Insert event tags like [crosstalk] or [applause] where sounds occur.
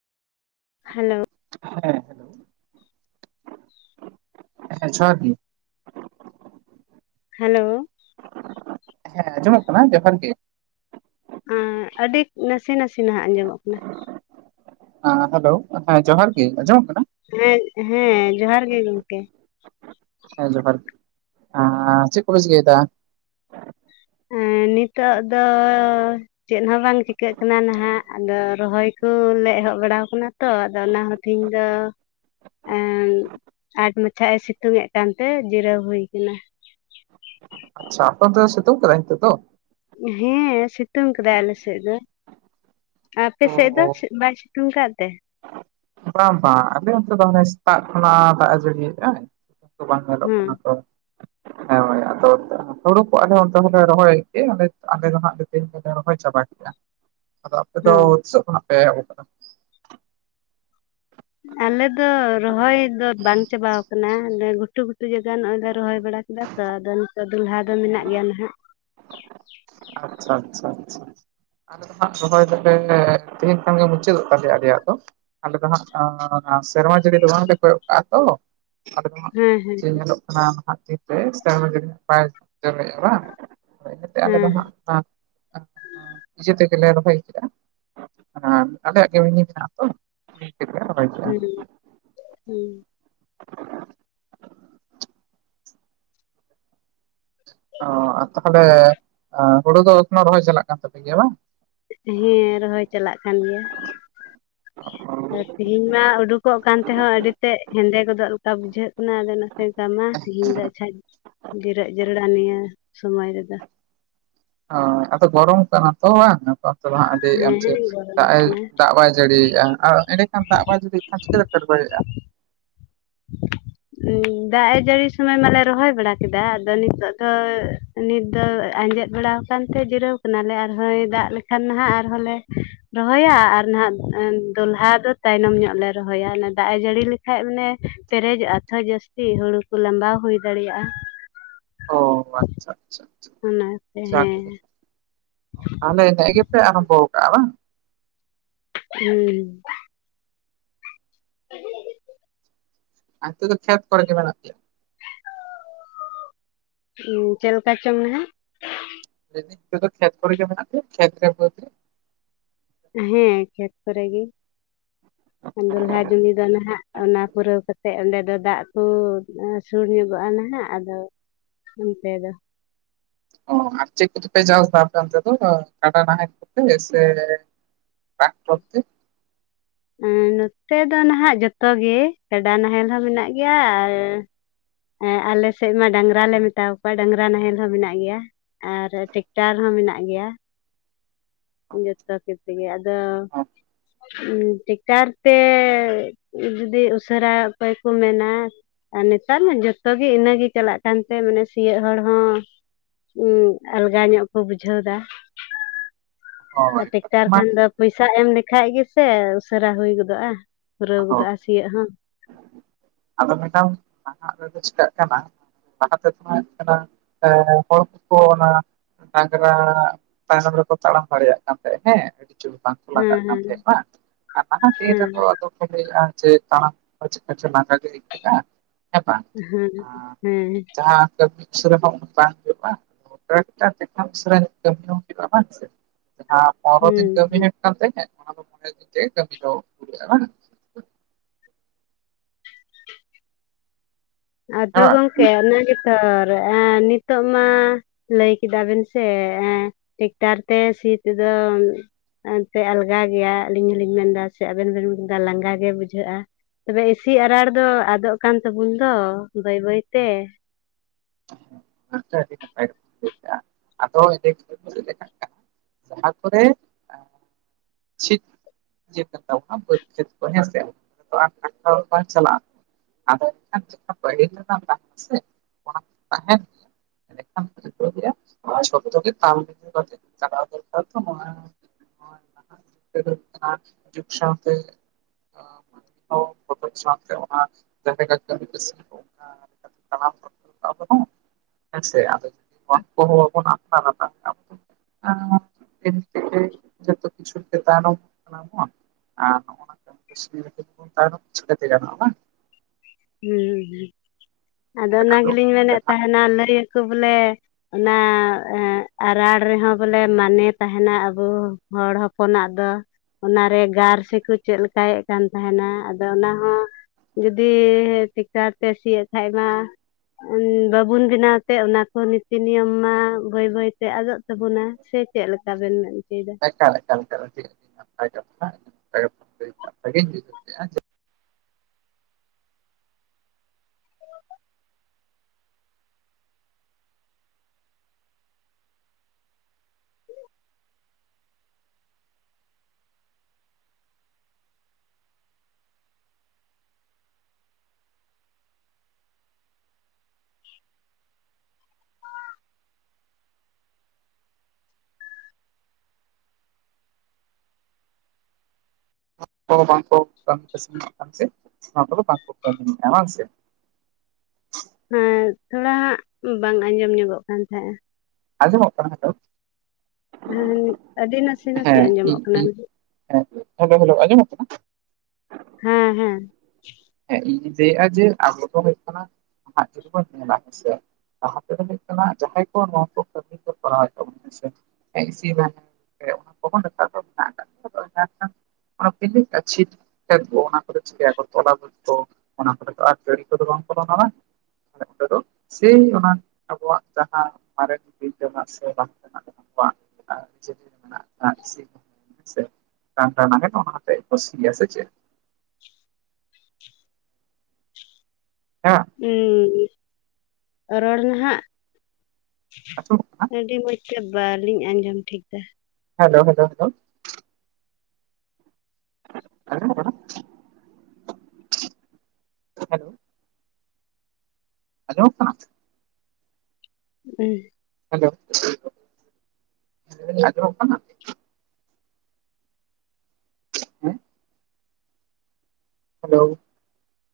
Hello ᱦᱮᱸ hello ᱦᱮᱸ ᱡᱚᱦᱟᱨ ᱜᱮ, ᱦᱮᱞᱳ ᱦᱮᱸ ᱟᱸᱡᱚᱢᱚᱜ ᱠᱟᱱᱟ ᱡᱚᱦᱟᱨ ᱜᱮ᱾ ᱟᱹᱰᱤ ᱱᱟᱥᱮ ᱱᱟᱥᱮ ᱱᱟᱦᱟᱜ ᱟᱸᱡᱚᱢᱚᱜ ᱠᱟᱱᱟ᱾ ᱦᱮ ᱦᱮᱞᱳ, ᱦᱮᱸ ᱡᱚᱦᱟᱨ ᱜᱮ ᱟᱸᱡᱚᱢᱚᱜ ᱠᱟᱱᱟ᱾ ᱦᱮᱸ ᱦᱮᱸ ᱡᱚᱦᱟᱨ ᱜᱮ ᱜᱚᱝᱠᱮ᱾ ᱦᱮᱸ ᱡᱚᱦᱟᱨ ᱜᱮ ᱪᱮᱫ ᱠᱚ ᱯᱮ ᱪᱤᱠᱟᱭ ᱫᱟ? ᱦᱮᱸ ᱱᱤᱛᱚᱜ ᱫᱚ ᱪᱮᱫ ᱦᱚᱸ ᱵᱟᱝ ᱪᱤᱠᱟᱹᱜ ᱠᱟᱱᱟ ᱱᱟᱦᱟᱜ? ᱟᱫᱚ ᱨᱚᱦᱚᱭ ᱠᱚᱞᱮ ᱮᱦᱚᱵ ᱵᱟᱲᱟᱟᱣ ᱟᱠᱟᱱᱟ᱾ ᱛᱚ ᱟᱫᱚ ᱚᱱᱟ ᱦᱚᱸ ᱛᱤᱦᱤᱧ ᱫᱚ ᱮᱸ ᱟᱸᱴ ᱢᱟᱪᱷᱟ ᱮ ᱥᱤᱛᱩᱝ ᱮᱫ ᱠᱟᱱᱛᱮ ᱡᱤᱨᱟᱹᱣ ᱦᱩᱭ ᱠᱟᱱᱟ᱾ ᱟᱪᱪᱷᱟ ᱟᱯᱮ ᱚᱱᱛᱮ ᱫᱚ ᱥᱤᱛᱩᱝ ᱠᱟᱫᱟᱭ ᱱᱤᱛᱚᱜ ᱫᱚ? ᱦᱮᱸ ᱥᱤᱛᱩᱝ ᱠᱮᱫᱟᱭ ᱟᱞᱮ ᱥᱮᱫ ᱫᱚ᱾ ᱟᱯᱮ ᱥᱮᱫ ᱫᱚ ᱵᱟᱭ ᱥᱤᱛᱩᱝ ᱠᱟᱫ ᱛᱮ? ᱵᱟᱝ ᱵᱟᱝ ᱟᱞᱮ ᱚᱱᱛᱮ ᱫᱚ ᱦᱟᱱᱮ ᱥᱮᱛᱟᱜ ᱠᱷᱚᱱᱟᱜ ᱫᱟᱜ ᱮ ᱡᱟᱹᱲᱤᱭᱮᱫᱼᱟ᱾ ᱵᱟᱝ ᱧᱮᱞᱚᱜ ᱦᱮᱸ ᱠᱟᱱᱟ ᱛᱚ᱾ ᱦᱳᱭ ᱦᱳᱭ ᱟᱫᱚ ᱦᱩᱲᱩ ᱠᱚ ᱟᱨᱦᱚᱸ ᱛᱟᱦᱩᱸᱜᱮ ᱨᱚᱦᱚᱭᱮᱫ ᱜᱮ, ᱟᱞᱮ ᱫᱚ ᱦᱟᱜ ᱛᱮᱦᱤᱧ ᱠᱚᱛᱮ ᱨᱚᱦᱚᱭ ᱪᱟᱵᱟᱭ᱾ ᱟᱫᱚ ᱟᱯᱮ ᱫᱚ ᱦᱮᱸ ᱛᱤᱥᱚᱜ ᱠᱷᱚᱱᱟᱜ ᱯᱮ ᱮᱦᱚᱵ ᱟᱠᱟᱫᱟ? ᱟᱞᱮ ᱫᱚ ᱨᱚᱦᱚᱭ ᱫᱚ ᱵᱟᱝ ᱪᱟᱵᱟ ᱟᱠᱟᱱᱟ᱾ ᱜᱷᱩᱴᱩ ᱜᱷᱩᱴᱩ ᱡᱟᱭᱜᱟ ᱱᱚᱜ-ᱚᱭ ᱞᱮ ᱨᱚᱦᱚᱭ ᱵᱟᱲᱟ ᱠᱮᱫᱟ᱾ ᱛᱚ ᱟᱫᱚ ᱱᱤᱛᱚᱜ ᱫᱚᱞᱦᱟ ᱫᱚ ᱢᱮᱱᱟᱜ ᱜᱮᱭᱟ ᱱᱟᱦᱟᱜ᱾ ᱟᱪᱪᱷᱟ ᱟᱪᱪᱷᱟ ᱟᱪᱪᱷᱟ ᱟᱞᱮ ᱫᱚ ᱦᱟᱜ ᱨᱚᱦᱚᱭ ᱫᱚᱞᱮ ᱛᱮᱦᱤᱧ ᱠᱷᱟᱱ ᱜᱮ ᱢᱩᱪᱟᱹᱫ ᱫᱚᱜ ᱛᱟᱞᱮᱭᱟ ᱟᱞᱮᱭᱟᱜ ᱫᱚ᱾ ᱟᱞᱮ ᱫᱚ ᱦᱟᱸᱜ ᱥᱮᱨᱢᱟ ᱡᱟᱹᱲᱤ ᱫᱚ ᱵᱟᱝᱞᱮ ᱠᱚᱭᱚᱜ ᱠᱟᱜᱼᱟ ᱛᱚ᱾ ᱟᱫᱚ ᱱᱚᱜ-ᱚᱭ ᱦᱮᱸ ᱦᱮᱸ ᱡᱮ ᱧᱮᱞᱚᱜ ᱠᱟᱱᱟ ᱱᱟᱦᱟᱜ ᱫᱤᱱᱨᱮ ᱥᱮᱨᱢᱟ ᱡᱟᱹᱨᱤ ᱵᱟᱭ ᱡᱚᱨᱚᱭᱮᱜᱼᱟ ᱵᱟᱝ᱾ ᱦᱳᱭ ᱱᱚᱛᱮ ᱟᱞᱮ ᱫᱚ ᱦᱮᱸ ᱦᱟᱸᱜ ᱠᱷᱟᱱ ᱤᱡᱮ ᱛᱮᱜᱮᱞᱮ ᱨᱚᱦᱚᱭ ᱠᱮᱫᱟ ᱟᱨ ᱟᱞᱮᱭᱟᱜ ᱜᱮ ᱢᱤᱱᱤ ᱢᱮᱱᱟᱜᱼᱟ ᱛᱚ᱾ ᱛᱤ ᱛᱮᱜᱮ ᱞᱮ ᱨᱚᱦᱚᱭ ᱠᱮᱜ-ᱟ᱾ ᱦᱩᱸ ᱚ ᱟᱨ ᱛᱟᱦᱚᱞᱮ ᱟ ᱦᱳᱲᱳ ᱫᱚ ᱮᱠᱷᱱᱚ ᱨᱚᱦᱚᱭ ᱪᱟᱞᱟᱜ ᱠᱟᱱ ᱛᱟᱯᱮ ᱜᱮᱭᱟ ᱵᱟᱝ? ᱦᱮᱸ ᱨᱚᱦᱚᱭ ᱪᱟᱞᱟᱜ ᱠᱟᱱ ᱜᱮᱭᱟ᱾ ᱟ ᱛᱤᱦᱤᱧ ᱢᱟ ᱩᱰᱩᱠᱚᱜ ᱠᱟᱱ ᱛᱮᱦᱚᱸ ᱟᱹᱰᱤ ᱛᱮᱫ ᱦᱮᱸᱫᱮ ᱜᱚᱫᱚᱜ ᱞᱮᱠᱟ ᱵᱩᱡᱷᱟᱹᱜ ᱠᱟᱱᱟ᱾ ᱟᱫᱚ ᱚᱱᱟ ᱦᱳᱭ ᱛᱟᱢᱟ, ᱛᱤᱦᱤᱧ ᱫᱚ ᱟᱪᱪᱷᱟᱧ ᱡᱤᱨᱟ. ᱜ ᱡᱮᱨᱮᱲᱟ ᱱᱤᱭᱟᱹ ᱥᱚᱢᱚᱭ ᱨᱮᱫᱚ᱾ ᱚ ᱟᱫᱚ ᱜᱚᱨᱚᱢ ᱠᱟᱱᱟ ᱛᱚ ᱵᱟᱝ᱾ ᱟᱫᱚ ᱛᱚ ᱦᱟᱸᱜ ᱟᱹᱰᱤ ᱮᱢᱪᱷᱮ ᱦᱮᱸ ᱜᱚᱨᱚᱢ ᱫᱟᱜ ᱮ ᱠᱟᱱᱟ ᱫᱟᱜ ᱵᱟᱭ ᱡᱟᱹᱲᱤᱭᱮᱜ-ᱟ ᱟᱨ ᱮᱸᱰᱮᱠᱷᱟᱱ ᱫᱟᱜ ᱵᱟᱭ ᱡᱟᱹᱲᱤ ᱟᱨ ᱪᱤᱠᱟᱹᱞᱮ ᱯᱮ ᱨᱚᱦᱚᱭᱮᱫᱼᱟ ᱫᱟᱜ ᱮ ᱡᱟᱹᱲᱤ ᱥᱚᱢᱚᱭ ᱢᱟᱞᱮ ᱨᱚᱦᱚᱭ ᱵᱟᱲᱟ ᱠᱮᱫᱟ ᱟᱫᱚ ᱱᱤᱛᱚᱜ ᱫᱚ ᱱᱤᱛ ᱫᱚ ᱟᱸᱡᱮᱫ ᱵᱟᱲᱟ ᱟᱠᱟᱱᱛᱮ ᱡᱤᱨᱟᱹᱣ ᱠᱟᱱᱟᱞᱮ ᱟᱨᱦᱚᱸᱭ ᱫᱟᱜ ᱞᱮᱠᱷᱟᱱ ᱦᱟᱸᱜ ᱟᱨᱦᱚᱸ ᱞᱮ ᱨᱚᱦᱚᱭᱟ ᱟᱨ ᱱᱟᱦᱟᱸᱜ ᱫᱚ ᱞᱟᱦᱟ ᱫᱚ ᱛᱟᱭᱱᱚᱢ ᱧᱚᱜ ᱞᱮ ᱨᱚᱦᱚᱭᱟ ᱫᱟᱜ ᱮ ᱡᱟᱹᱲᱤ ᱞᱮᱠᱷᱟᱡ ᱱᱮ ᱯᱮᱨᱮᱡᱚᱜᱼᱟ ᱛᱚ ᱡᱟᱹᱥᱛᱤ ᱦᱩᱲᱩ ᱠᱚ ᱞᱟᱸᱜᱟᱣ ᱦᱩᱭ ᱫᱟᱲᱮᱭᱟᱜᱼᱟ ᱚ ᱟᱪᱪᱷᱟ ᱟᱪᱪᱷᱟ ᱚᱱᱟ ᱛᱮ ᱦᱮᱸ ᱛᱟᱦᱞᱮ [unintelligible] ᱜᱮᱯᱮ ᱟᱨᱚᱢᱵᱚ ᱟᱠᱟᱫᱟ ᱵᱟᱝ ᱦᱩᱸ [unintelligible] [inaudible] ᱫᱚ ᱠᱷᱮᱛ ᱠᱚᱨᱮ ᱜᱮ ᱢᱮᱱᱟᱜ ᱯᱮᱭᱟ ᱪᱮᱫ ᱞᱮᱠᱟ ᱪᱚᱝ ᱢᱮᱱᱮᱜ ᱢᱮᱱ ᱫᱤᱧ ᱟᱯᱮ ᱫᱚ ᱠᱷᱮᱛ ᱠᱚᱨᱮᱜᱮ ᱢᱮᱱᱟᱜ ᱯᱮᱭᱟ ᱠᱷᱮᱛᱨᱮ ᱵᱟᱹᱫᱽ ᱨᱮ ᱦᱮᱸ ᱠᱷᱮᱛ ᱠᱚᱨᱮ ᱜᱮ ᱫᱚᱞᱦᱟ ᱡᱩᱢᱤ ᱫᱚ ᱱᱟᱦᱟᱸᱜ ᱚᱱᱟ ᱯᱩᱨᱟᱹᱣ ᱠᱟᱛᱮᱜ ᱚᱸᱰᱮ ᱫᱚ ᱫᱟᱜ ᱠᱚ ᱥᱩᱨ ᱧᱚᱸᱜᱚᱜᱼᱟ ᱱᱟᱦᱟᱸᱜ ᱟᱫᱚ ᱱᱚᱛᱮ ᱫᱚ ᱚ ᱟᱨ ᱪᱮᱫᱽ ᱠᱚᱫᱚ ᱯᱮ ᱪᱟᱥ ᱫᱟ ᱟᱯᱮ ᱚᱱᱛᱮ ᱫᱚ ᱚ ᱠᱟᱰᱟ ᱱᱟᱦᱮᱞ ᱠᱚᱛᱮ ᱥᱮ ᱴᱨᱟᱠᱴᱚᱨ ᱛᱮ ᱱᱚᱛᱮ ᱫᱚ ᱱᱟᱦᱟᱸᱜ ᱡᱷᱚᱛᱚ ᱜᱮ ᱠᱟᱰᱟ ᱱᱟᱦᱮᱞ ᱦᱚᱸ ᱢᱮᱱᱟᱜ ᱜᱮᱭᱟ ᱟᱨ ᱟᱞᱮ ᱥᱮᱫ ᱢᱟ ᱰᱟᱝᱨᱟ ᱞᱮ ᱢᱮᱛᱟᱣᱟ ᱠᱚᱣᱟ ᱰᱟᱝᱨᱟ ᱱᱟᱦᱮᱞ ᱦᱚᱸ ᱢᱮᱱᱟᱜ ᱜᱮᱭᱟ ᱟᱨ ᱴᱮᱠᱴᱟᱨ ᱦᱚᱸ ᱢᱮᱱᱟᱜ ᱜᱮᱭᱟ [inaudible] ᱛᱮᱜᱮ ᱟᱫᱚ ᱴᱮᱠᱴᱟᱨ ᱛᱮ ᱡᱩᱫᱤ ᱩᱥᱟᱹᱨᱟ ᱚᱠᱚᱭ ᱠᱚ ᱢᱮᱱᱟ ᱟᱨ ᱱᱮᱛᱟᱨ ᱢᱟ ᱡᱷᱚᱛᱚ ᱜᱮ ᱤᱱᱟᱹᱜᱮ ᱪᱟᱞᱟᱜ ᱠᱟᱱ ᱛᱮ ᱢᱟᱱᱮ ᱥᱤᱭᱚᱜ ᱦᱚᱲ ᱦᱚᱸ ᱟᱞᱜᱟ ᱧᱚᱜ ᱠᱚ ᱵᱩᱡᱷᱟᱹᱣ ᱫᱟ ᱟᱨ ᱦᱳᱭ ᱴᱮᱠᱴᱟᱨ ᱢᱟ ᱠᱷᱟᱱ ᱫᱚ ᱯᱩᱭᱥᱟ ᱮᱢ ᱞᱮᱠᱷᱟᱡ ᱜᱮᱥᱮ ᱩᱥᱟᱹᱨᱟ ᱦᱩᱭ ᱜᱚᱫᱚᱜᱼᱟ ᱯᱩᱨᱟᱹᱣ ᱦᱳᱭ ᱜᱚᱫᱚᱜᱼᱟ ᱥᱤᱭᱟᱹᱜ ᱦᱚᱸ ᱟᱫᱚ ᱢᱮᱰᱟᱢ ᱱᱟᱦᱟᱸᱜ ᱨᱮᱫᱚ ᱪᱤᱠᱟᱹᱜ ᱠᱟᱱᱟ ᱞᱟᱦᱟ ᱛᱮᱫᱚ ᱚᱱᱟ ᱦᱚᱲ ᱠᱚᱠᱚ ᱚᱱᱟ ᱰᱟᱝᱨᱟ ᱛᱟᱭᱱᱚᱢ ᱨᱮᱠᱚ ᱛᱟᱲᱟᱢ ᱫᱟᱲᱮᱭᱟᱜ ᱠᱟᱱ ᱛᱟᱦᱮᱸᱜ ᱦᱮᱸ [inaudible] [unintelligible] ᱵᱟᱝ ᱦᱮᱸ ᱦᱮᱸ ᱟᱨ ᱱᱟᱦᱟᱸᱜ ᱫᱤᱱ ᱦᱮᱸ ᱨᱮᱫᱚ ᱱᱤᱛᱚᱜ [unintelligible] ᱛᱟᱲᱟᱢ ᱦᱚᱸ ᱪᱮᱫᱽᱠᱟ ᱫᱚ ᱞᱟᱸᱜᱟ ᱜᱮ ᱟᱹᱭᱠᱟᱹᱜᱼᱟ ᱦᱮᱸ ᱵᱟᱝ ᱦᱮᱸ ᱦᱮᱸ ᱡᱟᱦᱟᱸ [inaudible] ᱩᱥᱟᱹᱨᱟ ᱵᱟᱝ ᱦᱩᱭᱩᱜᱼᱟ ᱟᱫᱚ ᱴᱨᱟᱠᱴᱚᱨ ᱛᱮ ᱠᱷᱟᱱ ᱩᱥᱟᱹᱨᱟ ᱧᱚᱜ ᱠᱟᱹᱢᱤ ᱦᱚᱸ ᱦᱩᱭᱩᱜᱼᱟ ᱵᱟᱝ ᱥᱮ [unintelligible] ᱯᱚᱱᱨᱚ ᱫᱤᱱ ᱦᱮᱸ ᱠᱟᱹᱢᱤ ᱦᱮᱸ ᱦᱩᱭᱩᱜ ᱠᱟᱱ ᱛᱟᱦᱮᱸ ᱚᱱᱟ ᱫᱚ [inaudible] ᱫᱤᱱ ᱛᱮᱜᱮ ᱠᱟᱹᱢᱤ ᱫᱚ ᱯᱩᱨᱟᱹᱜᱼᱟ ᱵᱟᱝ ᱦᱮᱸ ᱟᱫᱚ ᱵᱟᱝ ᱜᱚᱝᱠᱮ ᱚᱱᱟ ᱜᱮᱛᱚ ᱟᱨ ᱱᱤᱛᱚᱜ ᱢᱟ ᱞᱟᱹᱭ ᱠᱮᱫᱟ ᱵᱮᱱ ᱥᱮ ᱴᱮᱠᱴᱟᱨ ᱛᱮ ᱥᱤ ᱛᱮᱫᱚ ᱮᱱᱛᱮ ᱟᱞᱜᱟ ᱜᱮᱭᱟ ᱟᱹᱞᱤᱧ ᱦᱚᱞᱤᱧ ᱢᱮᱱ ᱮᱫᱟ ᱥᱮ ᱟᱵᱮᱱ ᱦᱚᱸᱵᱮᱱ ᱢᱮᱱ ᱮᱫᱟ ᱞᱟᱸᱜᱟ ᱜᱮ ᱵᱩᱡᱷᱟᱹᱜᱼᱟ ᱛᱚᱵᱮ ᱤᱥᱤ ᱟᱨᱟᱲ ᱫᱚ ᱟᱫᱚᱜ ᱠᱟᱱ ᱛᱟᱵᱚᱱ ᱫᱚ ᱵᱟᱹᱭ ᱵᱟᱹᱭᱛᱮ ᱦᱮᱸ ᱥᱮ ᱟᱹᱰᱤ ᱱᱟᱯᱟᱭ ᱜᱮᱢ ᱞᱟᱹᱭ ᱠᱟᱜᱼᱟ ᱟᱫᱚ [unintelligible] ᱡᱟᱦᱟᱸ ᱠᱚᱨᱮ ᱪᱷᱤᱛ ᱵᱟᱹᱫᱽ ᱠᱷᱮᱛ ᱠᱚ ᱦᱮᱸᱥᱮ [unintelligible] ᱪᱟᱞᱟᱜᱼᱟ ᱟᱫᱚ ᱮᱱᱠᱷᱟᱱ ᱡᱟᱦᱟᱸ ᱯᱟᱹᱦᱤᱞ ᱨᱮᱱᱟᱜ ᱫᱟᱜ ᱠᱚ ᱥᱮ ᱚᱱᱟ ᱠᱚ ᱛᱟᱦᱮᱱ ᱜᱮ [unintelligible] [unintelligible] ᱠᱟᱛᱮᱫ ᱪᱟᱞᱟᱣ ᱦᱩᱭ ᱞᱮᱱᱟ ᱛᱚ ᱱᱚᱣᱟ [unintelligible] ᱢᱤᱫ ᱥᱟᱶᱛᱮ ᱟᱲᱜᱚᱢ ᱚᱪᱚᱜ ᱥᱟᱣᱛᱮ ᱚᱱᱟ ᱫᱷᱟᱨᱮ [unintelligible] [unintelligible] [unintelligible] ᱟᱨ [unintelligible] ᱫᱤᱱ ᱛᱮᱜᱮ ᱡᱷᱚᱛᱚ ᱠᱤᱪᱷᱩ ᱪᱮᱛᱟᱱ [unintelligible] ᱠᱟᱱᱟ [unintelligible] ᱟᱨ ᱱᱚᱜ ᱚᱭ ᱱᱟ [unintelligible] ᱪᱤᱠᱟᱹ ᱛᱮ ᱜᱟᱱᱚᱜᱼᱟ ᱵᱟᱝ ᱦᱩᱸ ᱦᱩᱸ ᱦᱩᱸ ᱟᱫᱚ ᱦᱳᱭ ᱚᱱᱟ ᱜᱮᱞᱤᱧ ᱢᱮᱱᱮᱫ ᱡᱟᱦᱟᱸ ᱛᱟᱦᱮᱱᱟ ᱞᱟᱹᱭ ᱟᱠᱚ ᱵᱚᱞᱮ ᱚᱱᱟ ᱟᱨᱟᱲ ᱨᱮᱦᱚᱸ ᱵᱚᱞᱮ ᱢᱟᱱᱮ ᱛᱟᱦᱮᱱᱟ ᱟᱵᱚ ᱦᱚᱲ ᱦᱚᱯᱚᱱᱟᱜ ᱫᱚ ᱚᱱᱟᱨᱮ ᱜᱟᱨ ᱥᱮᱠᱚ ᱪᱮᱫ ᱞᱮᱠᱟᱭᱮᱫ ᱠᱟᱱ ᱛᱟᱦᱮᱱᱟ ᱟᱫᱚ ᱚᱱᱟ ᱦᱚᱸ ᱫᱤᱭᱮ ᱴᱮᱠᱴᱟᱨ ᱛᱮ ᱥᱤᱭᱮᱫ ᱠᱷᱟᱡ ᱢᱟ ᱵᱟᱵᱩᱱ ᱵᱮᱱᱟᱣ ᱛᱮ ᱚᱱᱟᱠᱚ ᱱᱤᱛᱤ ᱱᱤᱭᱚᱢ ᱢᱟ ᱵᱟᱹᱭ ᱵᱟᱹᱭ ᱛᱮ ᱟᱫᱚᱜ ᱥᱟ. ᱜᱩᱱᱟ ᱥᱮ ᱪᱮᱫ ᱞᱮᱠᱟ ᱵᱤᱱ ᱢᱮᱱ ᱚᱪᱚᱭᱮᱫᱟ᱾ ᱮᱠᱟᱞ ᱮᱠᱟᱞ ᱮᱠᱟᱞ ᱟᱹᱰᱤ ᱱᱟᱯᱟᱭ ᱠᱟᱛᱷᱟ [unintelligible] ᱵᱷᱟᱹᱜᱤᱧ ᱵᱩᱡᱷᱟᱹᱣ ᱠᱮᱫᱼᱟ ᱠᱚ ᱵᱟᱝᱠᱚ ᱠᱟᱹᱢᱤ ᱠᱟᱹᱥᱱᱤᱭᱮᱫ ᱠᱟᱱ ᱛᱮ ᱚᱱᱟ ᱠᱚᱫᱚ ᱵᱟᱝᱠᱚ ᱠᱟᱹᱢᱤᱭᱮᱫᱼᱟ ᱵᱟᱝ ᱥᱮ ᱦᱮᱸ ᱛᱷᱚᱲᱟ ᱦᱟᱸᱜ ᱵᱟᱝ ᱟᱸᱡᱚᱢ ᱧᱚᱜᱚᱜ ᱠᱟᱱ ᱛᱟᱦᱮᱸᱼᱟ ᱟᱸᱡᱚᱢᱚᱜ ᱠᱟᱱᱟ ᱱᱤᱛᱚᱜ᱾ ᱦᱮᱸ ᱟᱹᱰᱤ ᱱᱟᱥᱮ ᱱᱟᱥᱮ ᱦᱮᱸ ᱤᱧ ᱟᱸᱡᱚᱢᱚᱜ ᱠᱟᱱᱟ᱾ ᱤᱧ ᱦᱮᱸ ᱦᱮᱞᱳ ᱦᱮᱞᱳ ᱟᱸᱡᱚᱢᱚᱜ ᱠᱟᱱᱟ ᱦᱮᱸ ᱦᱮᱸ ᱦᱮᱸ ᱤᱧᱤᱧ ᱞᱟᱹᱭᱮᱜᱼᱟ ᱡᱮ ᱟᱵᱚ ᱫᱚ ᱦᱩᱭᱩᱜ ᱠᱟᱱᱟ ᱱᱟᱦᱟᱜ ᱡᱩᱫᱤ ᱵᱚᱱ ᱧᱮᱞᱟ ᱦᱮᱸᱥᱮ᱾ ᱞᱟᱦᱟ ᱛᱮᱫᱚ ᱦᱩᱭᱩᱜ ᱠᱟᱱᱟ ᱡᱟᱦᱟᱸᱭ ᱠᱚ ᱱᱚᱣᱟ ᱠᱚ ᱠᱟᱹᱢᱤ ᱠᱚ ᱠᱚᱨᱟᱣᱮᱫ ᱛᱟᱵᱚᱱᱟ ᱦᱮᱸᱥᱮ ᱤᱥᱤ [unintelligible] ᱚᱱᱟ [unintelligible] ᱚᱱᱟ ᱠᱚᱫᱚ ᱪᱤᱠᱟᱭᱟᱠᱚ ᱛᱚᱞᱟ ᱛᱚ ᱚᱱᱟ ᱠᱚᱨᱮ ᱫᱚ ᱟᱨ ᱜᱟᱹᱲᱤ ᱠᱚᱫᱚ ᱵᱟᱝ ᱯᱚᱞᱚᱱᱟᱱᱼᱟ ᱢᱮᱱᱛᱮ ᱫᱚ ᱥᱮᱭ ᱚᱱᱟ ᱟᱵᱚᱣᱟᱜ ᱡᱟᱦᱟᱸ ᱢᱟᱨᱮ ᱵᱤᱨ ᱨᱮᱱᱟᱜ ᱥᱮ ᱵᱟᱝ ᱛᱮ ᱟᱵᱚᱣᱟᱜ ᱟᱹᱨᱤᱪᱟᱹᱞᱤ ᱢᱮᱱᱟᱜ [unintelligible] [unintelligible] ᱦᱮᱸ ᱦᱩᱸ ᱨᱚᱲ ᱱᱟᱦᱟᱜ ᱟᱸᱡᱚᱢᱚᱜ ᱠᱟᱱᱟ ᱟᱹᱰᱤ ᱢᱚᱡᱽ ᱛᱮ ᱵᱟᱹᱞᱤᱧ ᱟᱸᱡᱚᱢ ᱴᱷᱤᱠ ᱮᱫᱟ ᱦᱮᱞᱳ ᱦᱮᱞᱳ ᱦᱮᱞᱳ ᱟᱸᱡᱚᱢᱚᱜ ᱠᱟᱱᱟ ᱦᱮᱞᱳ ᱟᱸᱡᱚᱢᱚᱜ ᱠᱟᱱᱟ ᱥᱮ ᱦᱮᱸ ᱦᱮᱞᱚ ᱟᱸᱡᱚᱢᱚᱜ ᱠᱟᱱᱟ᱾ ᱦᱮᱸ ᱦᱮᱞᱳ